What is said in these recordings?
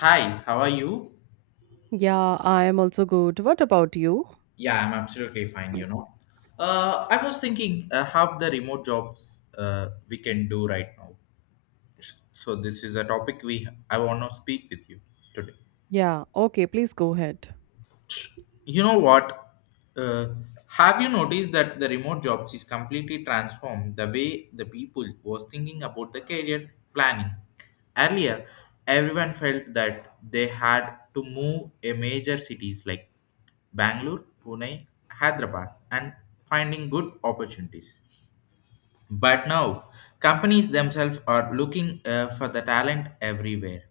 Hi, how are you? Yeah, I am also good. What about you? Yeah, I'm absolutely fine, I was thinking how the remote jobs we can do right now. So this is a topic we I want to speak with you today. Yeah, okay, please go ahead. You know what? Uh, have you noticed that the remote jobs is completely transformed the way the people was thinking about the career planning? Earlier, everyone felt that they had to move a major cities like Bangalore, Pune, Hyderabad, and finding good opportunities. But now, companies themselves are looking for the talent everywhere.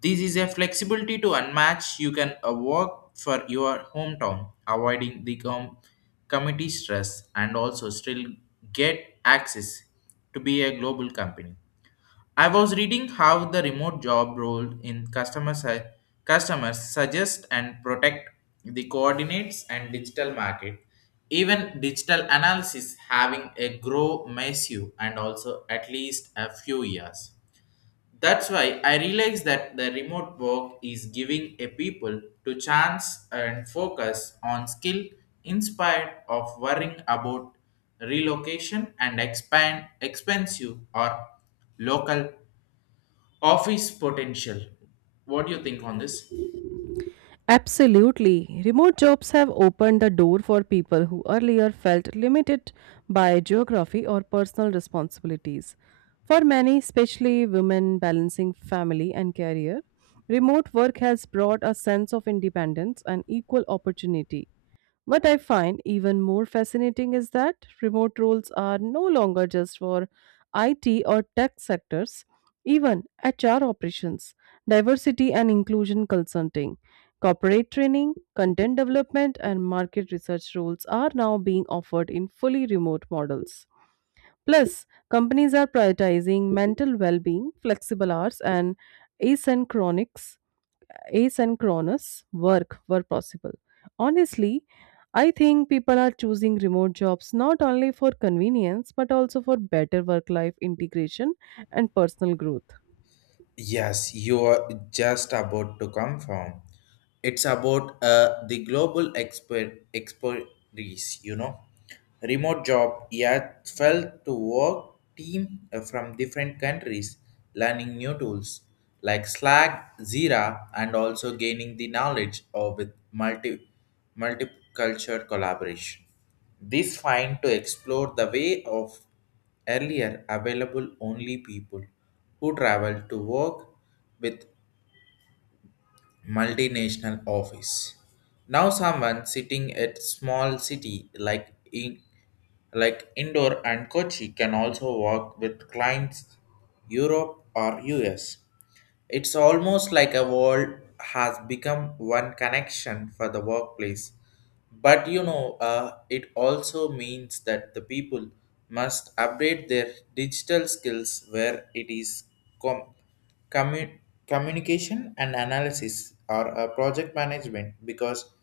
This is a flexibility to unmatch. You can work for your hometown, avoiding the committee stress and also still get access to be a global company. I was reading how the remote job role in customers suggest and protect the coordinates and digital market. Even digital analysis having a grow massive and also at least a few years. That's why I realize that the remote work is giving a people to chance and focus on skill inspired of worrying about relocation and expand expensive or local office potential. What do you think on this? Absolutely. Remote jobs have opened the door for people who earlier felt limited by geography or personal responsibilities. For many, especially women balancing family and career, remote work has brought a sense of independence and equal opportunity. What I find even more fascinating is that remote roles are no longer just for IT or tech sectors, even HR operations, diversity and inclusion consulting, corporate training, content development, and market research roles are now being offered in fully remote models. Plus, companies are prioritizing mental well being, flexible hours, and asynchronic asynchronous work were possible. Honestly, I think people are choosing remote jobs not only for convenience but also for better work life integration and personal growth. Yes, you are just about to come from. It's about the global expert expertise, Remote job, yet fell to work team from different countries, learning new tools like Slack, Zira, and also gaining the knowledge of with multicultural collaboration. This find to explore the way of earlier available only people who traveled to work with multinational office. Now someone sitting at small city like in like Indore and Kochi can also work with clients Europe or US. It's almost like a world has become one connection for the workplace. But you know, it also means that the people must update their digital skills where it is com- commu- communication and analysis or project management because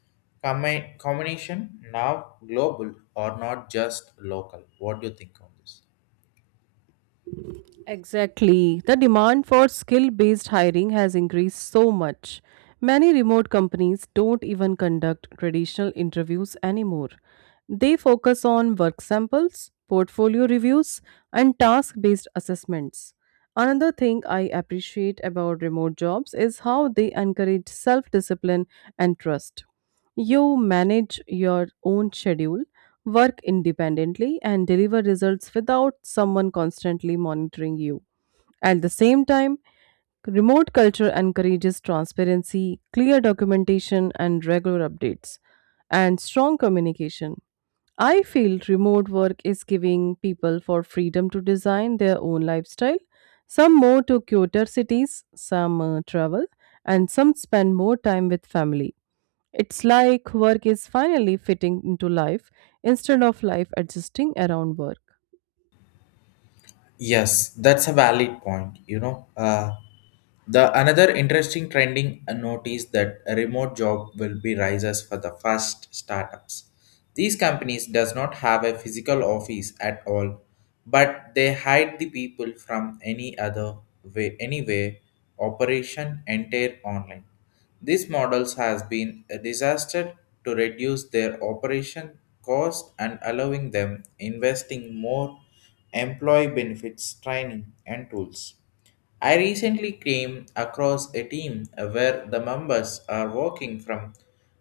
combination now global or not just local. What do you think on this? Exactly. The demand for skill based hiring has increased so much. Many remote companies don't even conduct traditional interviews anymore. They focus on work samples, portfolio reviews, and task based assessments. Another thing I appreciate about remote jobs is how they encourage self discipline and trust. You manage your own schedule, work independently, and deliver results without someone constantly monitoring you. At the same time, remote culture encourages transparency, clear documentation, and regular updates, and strong communication. I feel remote work is giving people for freedom to design their own lifestyle. Some move to cuter cities, some travel, and some spend more time with family. It's like work is finally fitting into life instead of life adjusting around work. Yes, that's a valid point. You know, the another interesting trending notice that a remote job will be rises for the first startups. These companies does not have a physical office at all, but they hide the people from any other way, anyway, operation entire online. These models has been a disaster to reduce their operation cost and allowing them investing more employee benefits, training, and tools. I recently came across a team where the members are working from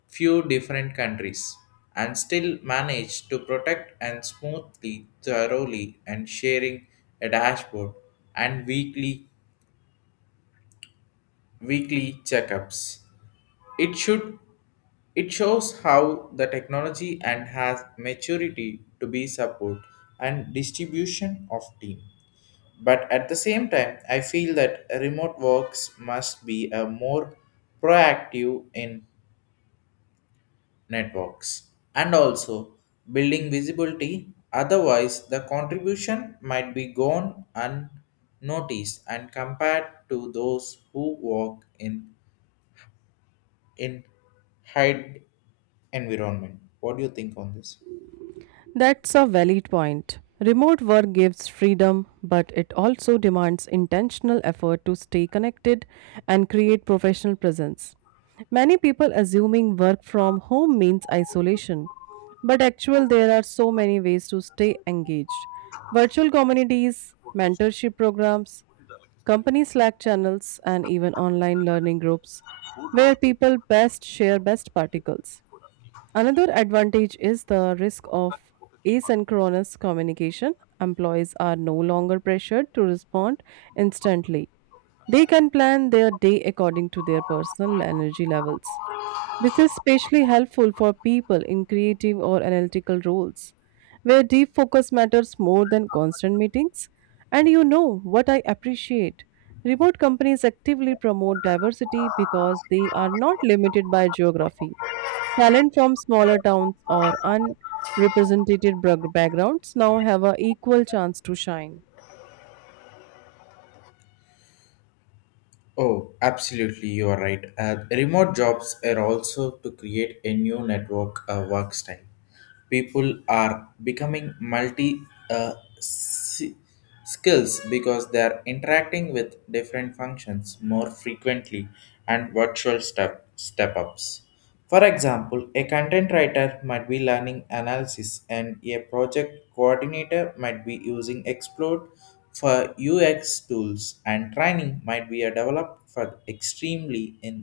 few different countries and still manage to protect and smoothly thoroughly and sharing a dashboard and weekly checkups. It should it shows how the technology and has maturity to be support and distribution of team. But at the same time, I feel that remote works must be a more proactive in networks and also building visibility. Otherwise, the contribution might be gone unnoticed and compared to those who work in hide environment. What do you think on this? That's a valid point. Remote work gives freedom, but it also demands intentional effort to stay connected and create professional presence. Many people assuming work from home means isolation, but actually there are so many ways to stay engaged. Virtual communities, mentorship programs, company Slack channels and even online learning groups where people best share best particles. Another advantage is the risk of asynchronous communication. Employees are no longer pressured to respond instantly. They can plan their day according to their personal energy levels. This is especially helpful for people in creative or analytical roles, where deep focus matters more than constant meetings. And you know what I appreciate? Remote companies actively promote diversity because they are not limited by geography. Talent from smaller towns or unrepresented backgrounds now have an equal chance to shine. Oh, absolutely, you are right. Remote jobs are also to create a new network work style people are becoming uh, s- skills because they are interacting with different functions more frequently and virtual step ups for example a content writer might be learning analysis and a project coordinator might be using explode for ux tools and training might be a developed for extremely in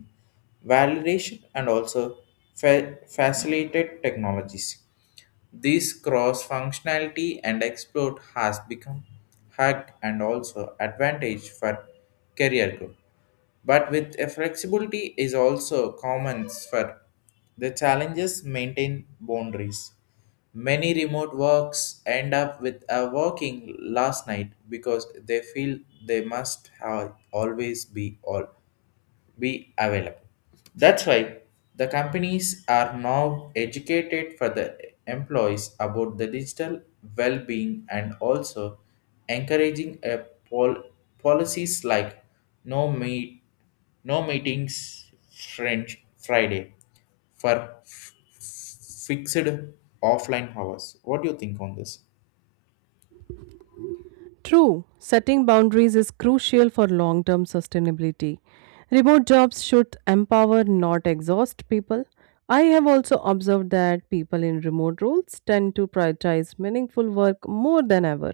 validation and also facilitated technologies this cross functionality and exploit has become hacked and also advantage for career growth. But with a flexibility is also common for the challenges maintain boundaries. Many remote works end up with a working last night because they feel they must have always be available. That's why the companies are now educated for the employees about the digital well-being and also encouraging a pol- policies like no meet no meetings French Friday for fixed offline hours. What do you think on this? True, setting boundaries is crucial for long term sustainability. Remote jobs should empower, not exhaust people. I have also observed that people in remote roles tend to prioritize meaningful work more than ever.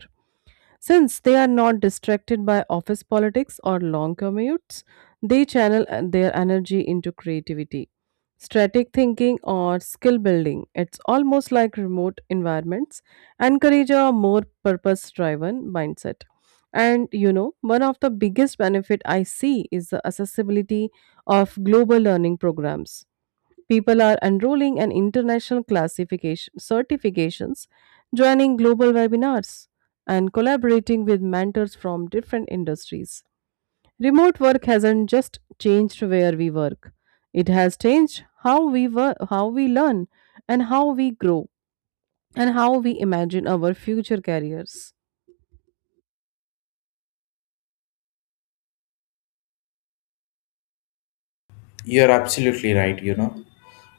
Since they are not distracted by office politics or long commutes, they channel their energy into creativity, strategic thinking, or skill building. It's almost like remote environments encourage a more purpose driven mindset. And you know, one of the biggest benefit I see is the accessibility of global learning programs. People are enrolling in international classification certifications, joining global webinars, and collaborating with mentors from different industries. Remote work hasn't just changed where we work. It has changed how we work, how we learn and how we grow and how we imagine our future careers. You're absolutely right,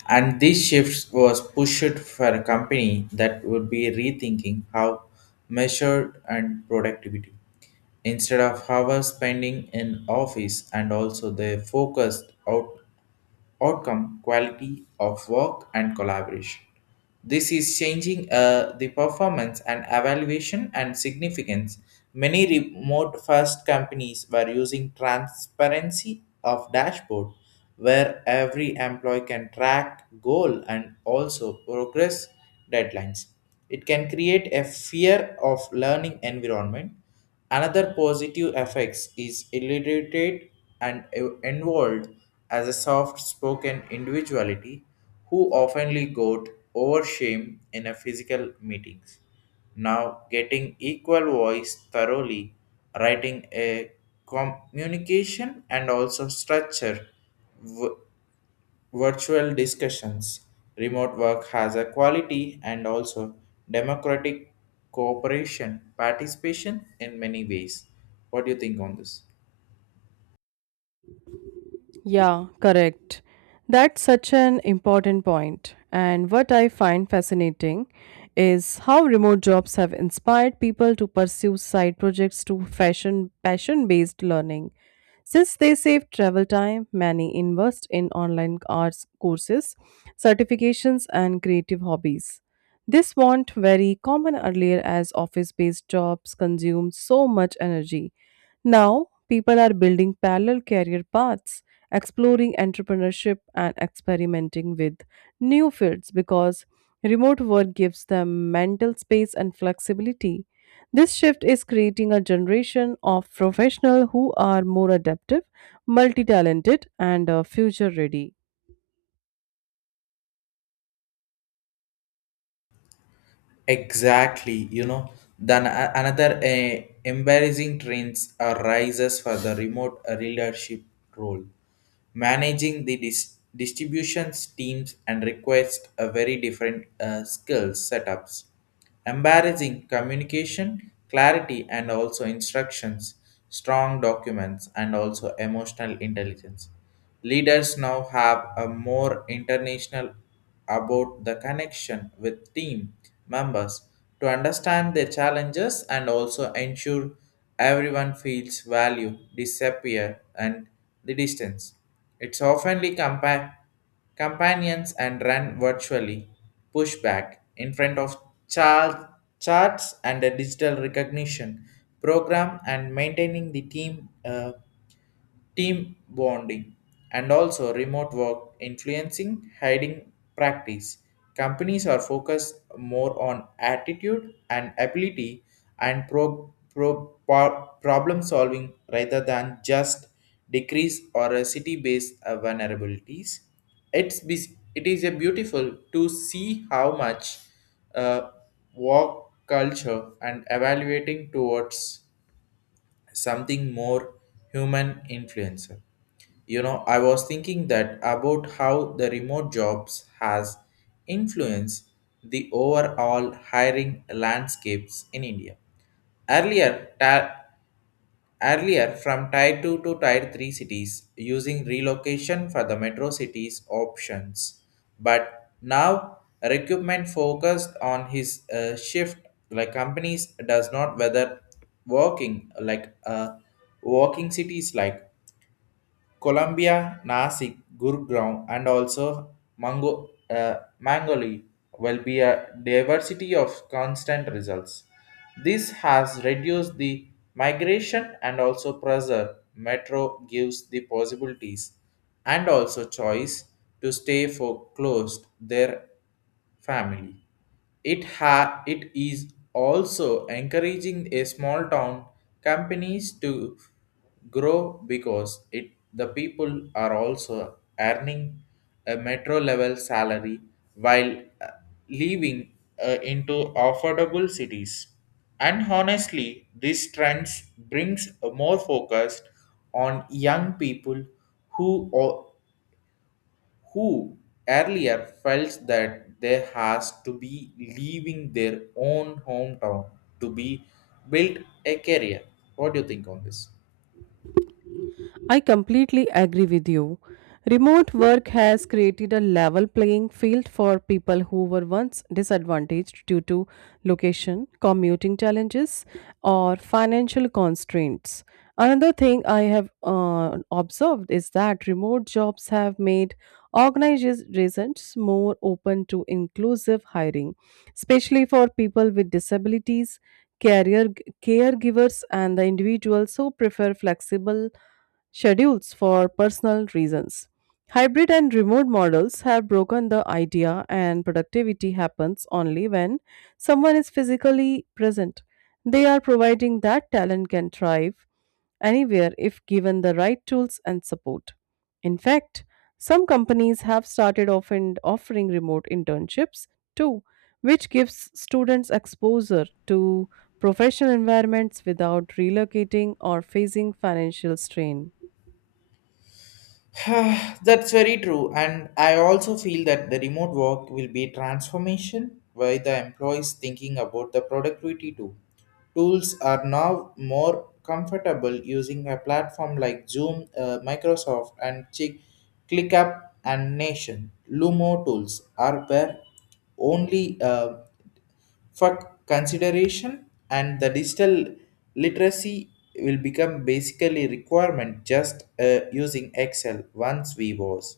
And this shift was pushed for a company that would be rethinking how measured and productivity. Instead of hours spending in office and also they focused outcome, quality of work, and collaboration. This is changing the performance and evaluation and significance. Many remote first companies were using transparency of dashboard where every employee can track goal and also progress deadlines. It can create a fear of learning environment. Another positive effects is illiterate and involved as a soft-spoken individuality who oftenly got over shame in a physical meetings. Now getting equal voice thoroughly, writing a communication and also structure w- virtual discussions. Remote work has a quality and also democratic cooperation, participation in many ways. What do you think on this? Yeah, correct. That's such an important point. And what I find fascinating is how remote jobs have inspired people to pursue side projects to fashion passion-based learning. Since they save travel time, many invest in online arts courses, certifications, and creative hobbies. This wasn't very common earlier as office-based jobs consumed so much energy. Now, people are building parallel career paths, exploring entrepreneurship, and experimenting with new fields because remote work gives them mental space and flexibility. This shift is creating a generation of professionals who are more adaptive, multi talented, and future ready. Exactly, you know, then another embarrassing trends arises for the remote leadership role. Managing the distributions teams and requires a very different skill setups embarrassing communication, clarity, and also instructions, strong documents, and also emotional intelligence. Leaders now have a more international about the connection with team members to understand their challenges and also ensure everyone feels value, disappear, and the distance. It's oftenly compared companions and ran virtually pushback in front of charts and a digital recognition program and maintaining the team team bonding, and also remote work influencing hiding practice. Companies are focused more on attitude and ability and problem solving rather than just decrease or a city-based vulnerabilities. It is a beautiful to see how much uh, work culture and evaluating towards something more human influencer. You know, I was thinking that about how the remote jobs has influenced the overall hiring landscapes in India. Earlier, ta- Earlier, from Tier 2 to Tier 3 cities using relocation for the metro cities options, but now recruitment focused on his shift like companies does not whether working like uh, working cities like Colombia, Nasik, Gurgaon, and also Mango, Mangali will be a diversity of constant results. This has reduced the migration and also pressure. Metro gives the possibilities and also choice to stay for closed their family. It is also encouraging a small town companies to grow because it the people are also earning a metro level salary while living into affordable cities and honestly this trend brings a more focus on young people who o- who earlier felt that they has to be leaving their own hometown to be built a career. What do you think on this? I completely agree with you. Remote work has created a level playing field for people who were once disadvantaged due to location, commuting challenges, or financial constraints. Another thing I have observed is that remote jobs have made organizations more open to inclusive hiring, especially for people with disabilities, career caregivers, and the individuals who prefer flexible schedules for personal reasons. Hybrid and remote models have broken the idea, and productivity happens only when someone is physically present. They are providing that talent can thrive anywhere if given the right tools and support. In fact, some companies have started often offering remote internships too, which gives students exposure to professional environments without relocating or facing financial strain. That's very true, and I also feel that the remote work will be transformation by the employees thinking about the productivity too. Tools are now more comfortable using a platform like Zoom, Microsoft, and Chick, ClickUp and Nation. Lumo tools are where only. For consideration and the digital literacy will become basically requirement just using excel once we was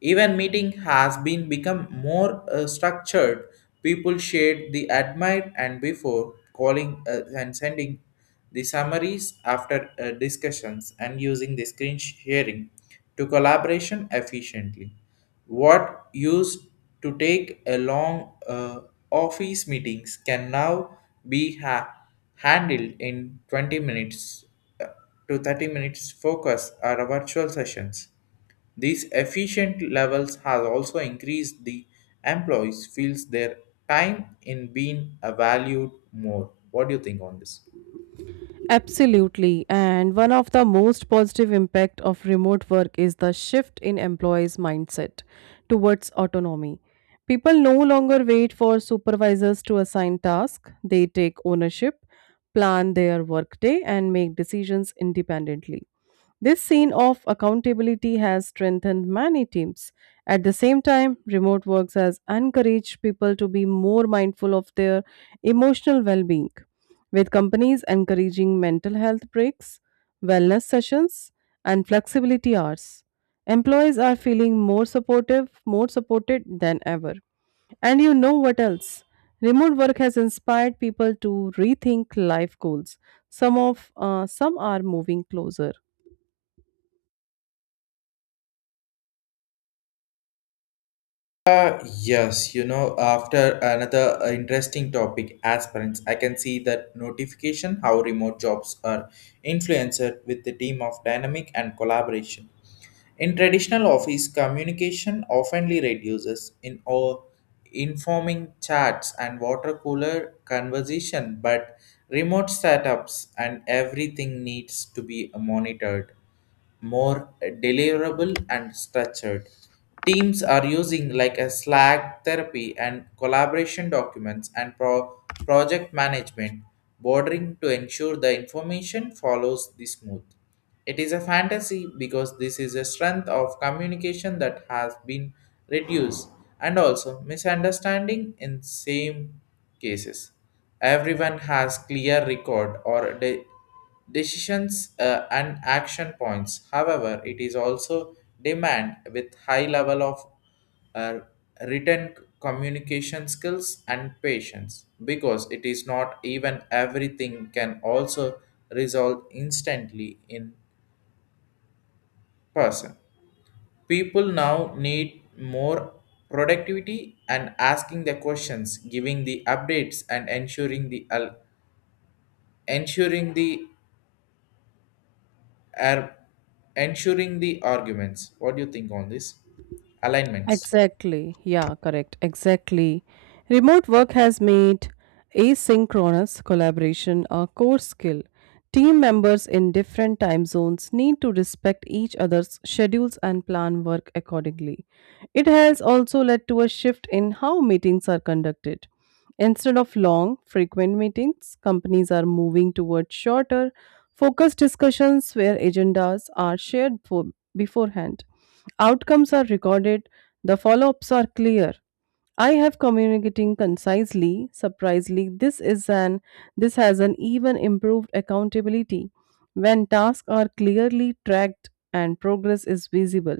even meeting has been become more structured. People shared the admired and before calling and sending the summaries after discussions and using the screen sharing to collaboration efficiently. What used to take a long office meetings can now be handled in 20 minutes uh, to 30 minutes focus or virtual sessions these efficient levels have also increased the employees feels their time in being valued more. What do you think on this? Absolutely. And one of the most positive impact of remote work is the shift in employees' mindset towards autonomy. People no longer wait for supervisors to assign tasks. They take ownership, plan their workday and make decisions independently. This scene of accountability has strengthened many teams. At the same time, remote works has encouraged people to be more mindful of their emotional well being, with companies encouraging mental health breaks, wellness sessions, and flexibility hours. Employees are feeling more supportive, more supported than ever. And you know what else? Remote work has inspired people to rethink life goals. Some are moving closer. Yes, you know, after another interesting topic, aspirants, I can see that notification how remote jobs are influenced with the team of dynamic and collaboration. In traditional office, communication oftenly reduces in all informing chats and water cooler conversation, but remote setups and everything needs to be monitored more deliverable and structured. Teams are using like a Slack therapy and collaboration documents and project management bordering to ensure the information follows the smooth. It is a fantasy because this is a strength of communication that has been reduced and also misunderstanding in same cases. Everyone has clear record or decisions and action points. However, it is also demand with high level of uh, written communication skills and patience because it is not even everything can also resolve instantly in person. People now need more productivity and asking the questions, giving the updates and ensuring the al- ensuring the are ensuring the arguments. What do you think on this? Alignments. Exactly. Yeah, correct. Exactly. Remote work has made asynchronous collaboration a core skill. Team members in different time zones need to respect each other's schedules and plan work accordingly. It has also led to a shift in how meetings are conducted. Instead of long, frequent meetings, companies are moving towards shorter, focused discussions where agendas are shared for beforehand. Outcomes are recorded, the follow ups are clear. I have communicating concisely. Surprisingly, this has an even improved accountability when tasks are clearly tracked and progress is visible.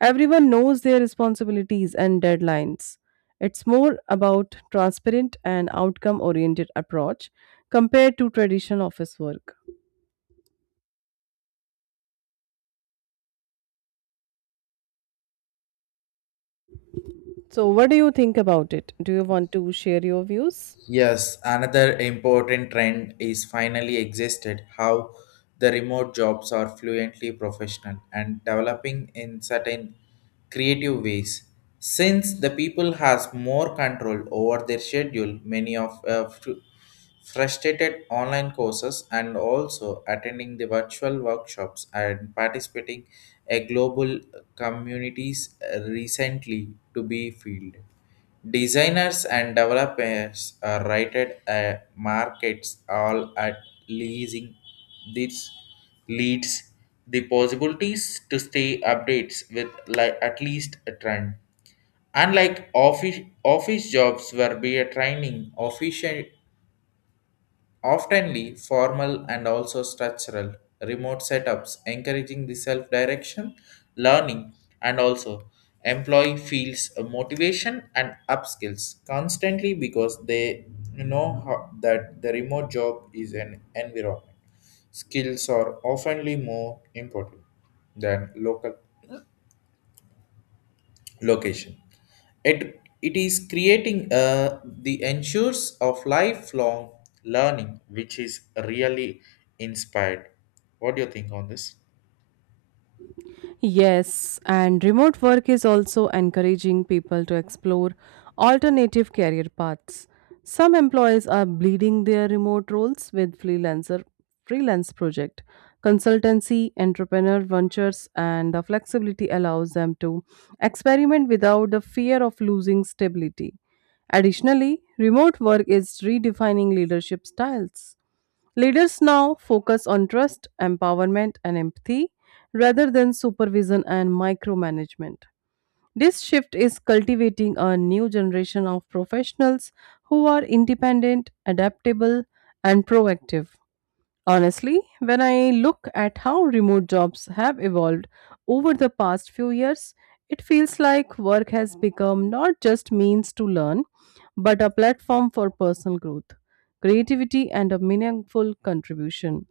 Everyone knows their responsibilities and deadlines. It's more about transparent and outcome oriented approach compared to traditional office work. So what do you think about it? Do you want to share your views? Yes, another important trend is finally existed how the remote jobs are fluently professional and developing in certain creative ways. Since the people has more control over their schedule, many of frustrated online courses and also attending the virtual workshops and participating a global communities recently to be filled. Designers and developers are rated markets all at leasing. This leads the possibilities to stay updates with like at least a trend. Unlike office jobs where be a training official oftenly formal and also structural remote setups encouraging the self-direction learning and also employee feels a motivation and upskills constantly because they know how, that the remote job is an environment skills are oftenly more important than local location. It is creating the ensures of lifelong learning, which is really inspired. What do you think on this? Yes, and remote work is also encouraging people to explore alternative career paths. Some employees are bleeding their remote roles with freelance project, consultancy, entrepreneur ventures, and the flexibility allows them to experiment without the fear of losing stability. Additionally, remote work is redefining leadership styles. Leaders now focus on trust, empowerment, and empathy rather than supervision and micromanagement. This shift is cultivating a new generation of professionals who are independent, adaptable, and proactive. Honestly, when I look at how remote jobs have evolved over the past few years, it feels like work has become not just means to learn, but a platform for personal growth, creativity and a meaningful contribution.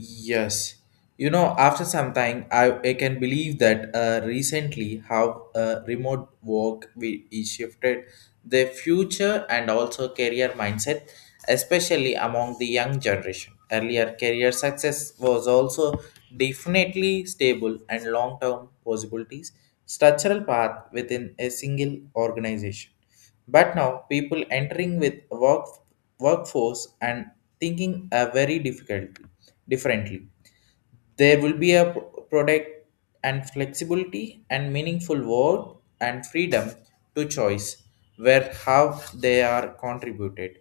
Yes. After some time, I can believe that recently how remote work we, is shifted the future and also career mindset, especially among the young generation. Earlier, career success was also definitely stable and long-term possibilities, structural path within a single organization. But now people entering with workforce and thinking are very difficult differently. There will be a product and flexibility and meaningful work and freedom to choice where how they are contributed.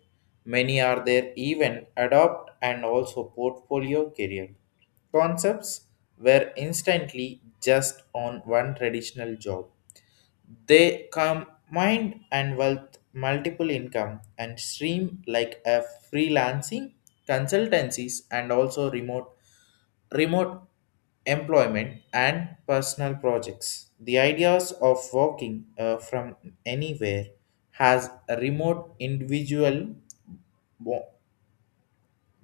Many are there even adopt and also portfolio career concepts were instantly just on one traditional job they combined and wealth multiple income and stream like a freelancing, consultancies, and also remote employment and personal projects. The ideas of working from anywhere has a remote individual bo-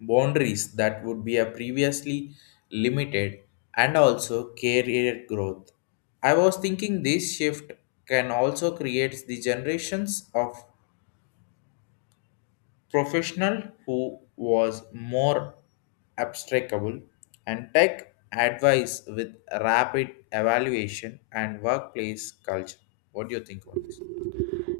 boundaries that would be a previously limited and also career growth. I was thinking this shift can also create the generations of professional who was more abstractable and tech advice with rapid evaluation and workplace culture. What do you think on this?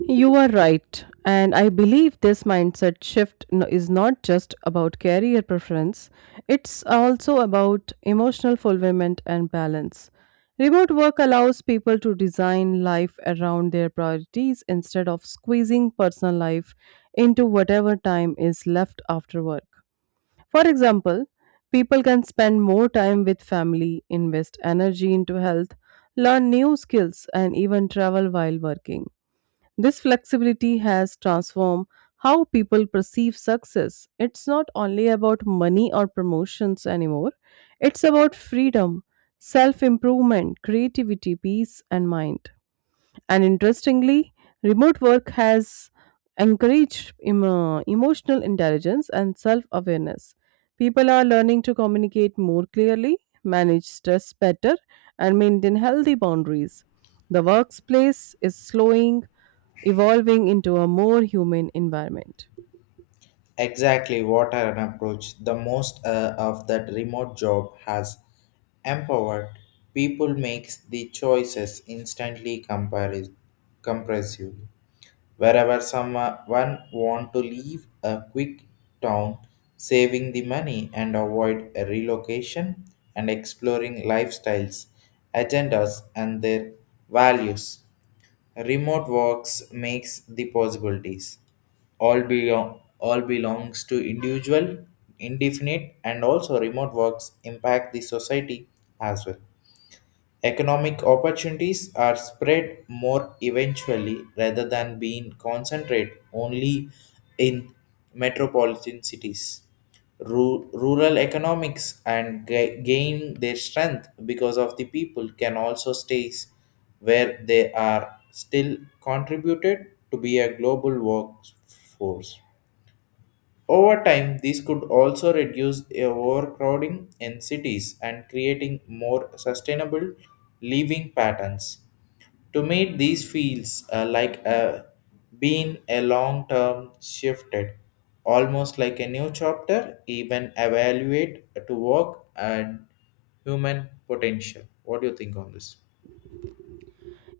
You are right. And I believe this mindset shift is not just about career preference, it's also about emotional fulfillment and balance. Remote work allows people to design life around their priorities instead of squeezing personal life into whatever time is left after work. For example, people can spend more time with family, invest energy into health, learn new skills, and even travel while working. This flexibility has transformed how people perceive success. It's not only about money or promotions anymore, it's about freedom, self improvement, creativity, peace, and mind. And interestingly, remote work has encouraged emotional intelligence and self awareness. People are learning to communicate more clearly, manage stress better, and maintain healthy boundaries. The workplace is slowing, evolving into a more human environment. Exactly what an approach. The most of that remote job has empowered people makes the choices instantly compare compressive. Wherever someone want to leave a quick town, saving the money and avoid a relocation and exploring lifestyles, agendas and their values. Remote works makes the possibilities. All belongs to individual, indefinite, and also remote works impact the society as well. Economic opportunities are spread more eventually rather than being concentrated only in metropolitan cities. Rural economics and gain their strength because of the people can also stay where they are still contributed to be a global workforce. Over time, these could also reduce overcrowding in cities and creating more sustainable living patterns. To meet these feels like a, being a long term shifted, almost like a new chapter, even evaluate to work and human potential. What do you think on this?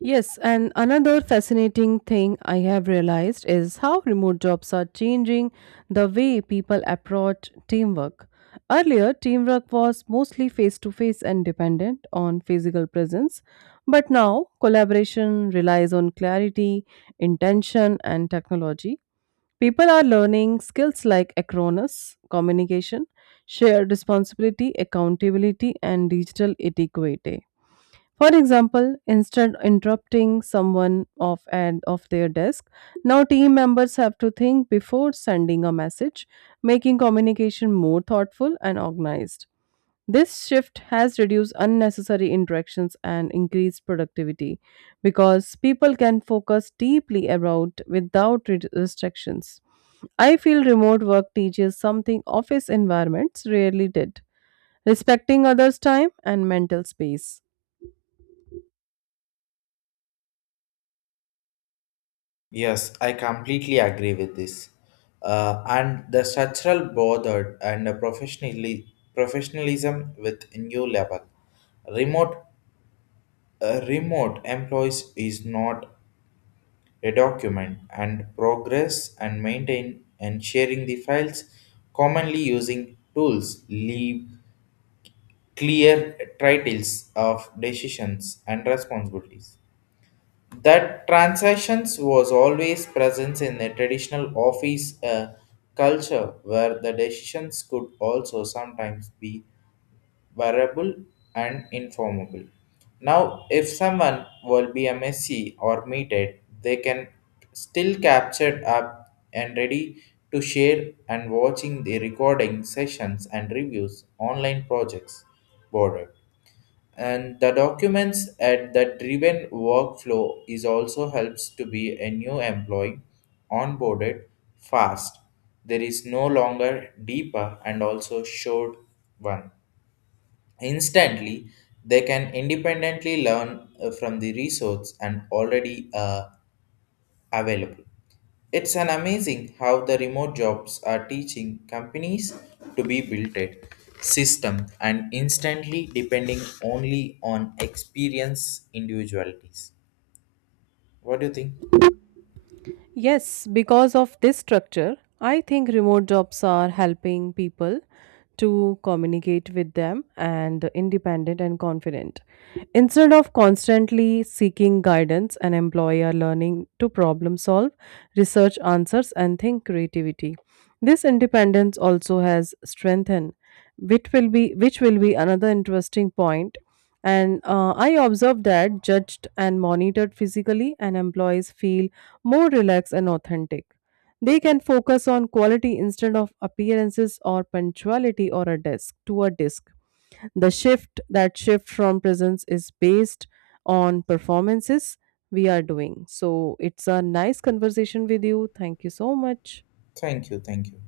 Yes, and another fascinating thing I have realized is how remote jobs are changing the way people approach teamwork. Earlier, teamwork was mostly face to face and dependent on physical presence, but now collaboration relies on clarity, intention, and technology. People are learning skills like acronis, communication, shared responsibility, accountability, and digital etiquette. For example, instead interrupting someone off and off their desk, now team members have to think before sending a message, making communication more thoughtful and organized. This shift has reduced unnecessary interactions and increased productivity because people can focus deeply about without restrictions. I feel remote work teaches something office environments rarely did respecting others' time and mental space. Yes, I completely agree with this. And the structural bothered and the professionally professionalism with new level. Remote remote employees is not a document and progress and maintain and sharing the files commonly using tools leave clear titles of decisions and responsibilities. That transactions was always present in the traditional office culture, where the decisions could also sometimes be variable and informable. Now, if someone will be a messy or meted, they can still captured up and ready to share and watching the recording sessions and reviews online projects boarded and the documents at the driven workflow is also helps to be a new employee onboarded fast there is no longer deeper and also short one instantly they can independently learn from the resource and already available it's an amazing how the remote jobs are teaching companies to be built at system and instantly depending only on experience individualities. What do you think? Yes, because of this structure, I think remote jobs are helping people to communicate with them and independent and confident. Instead of constantly seeking guidance, an employer learning to problem solve, research answers, and think creativity. This independence also has strengthened, which will be another interesting point. And I observed that judged and monitored physically and employees feel more relaxed and authentic. They can focus on quality instead of appearances or punctuality or a desk to a disk. The shift that shift from presence is based on performances we are doing. So it's a nice conversation with you. Thank you so much. Thank you, thank you.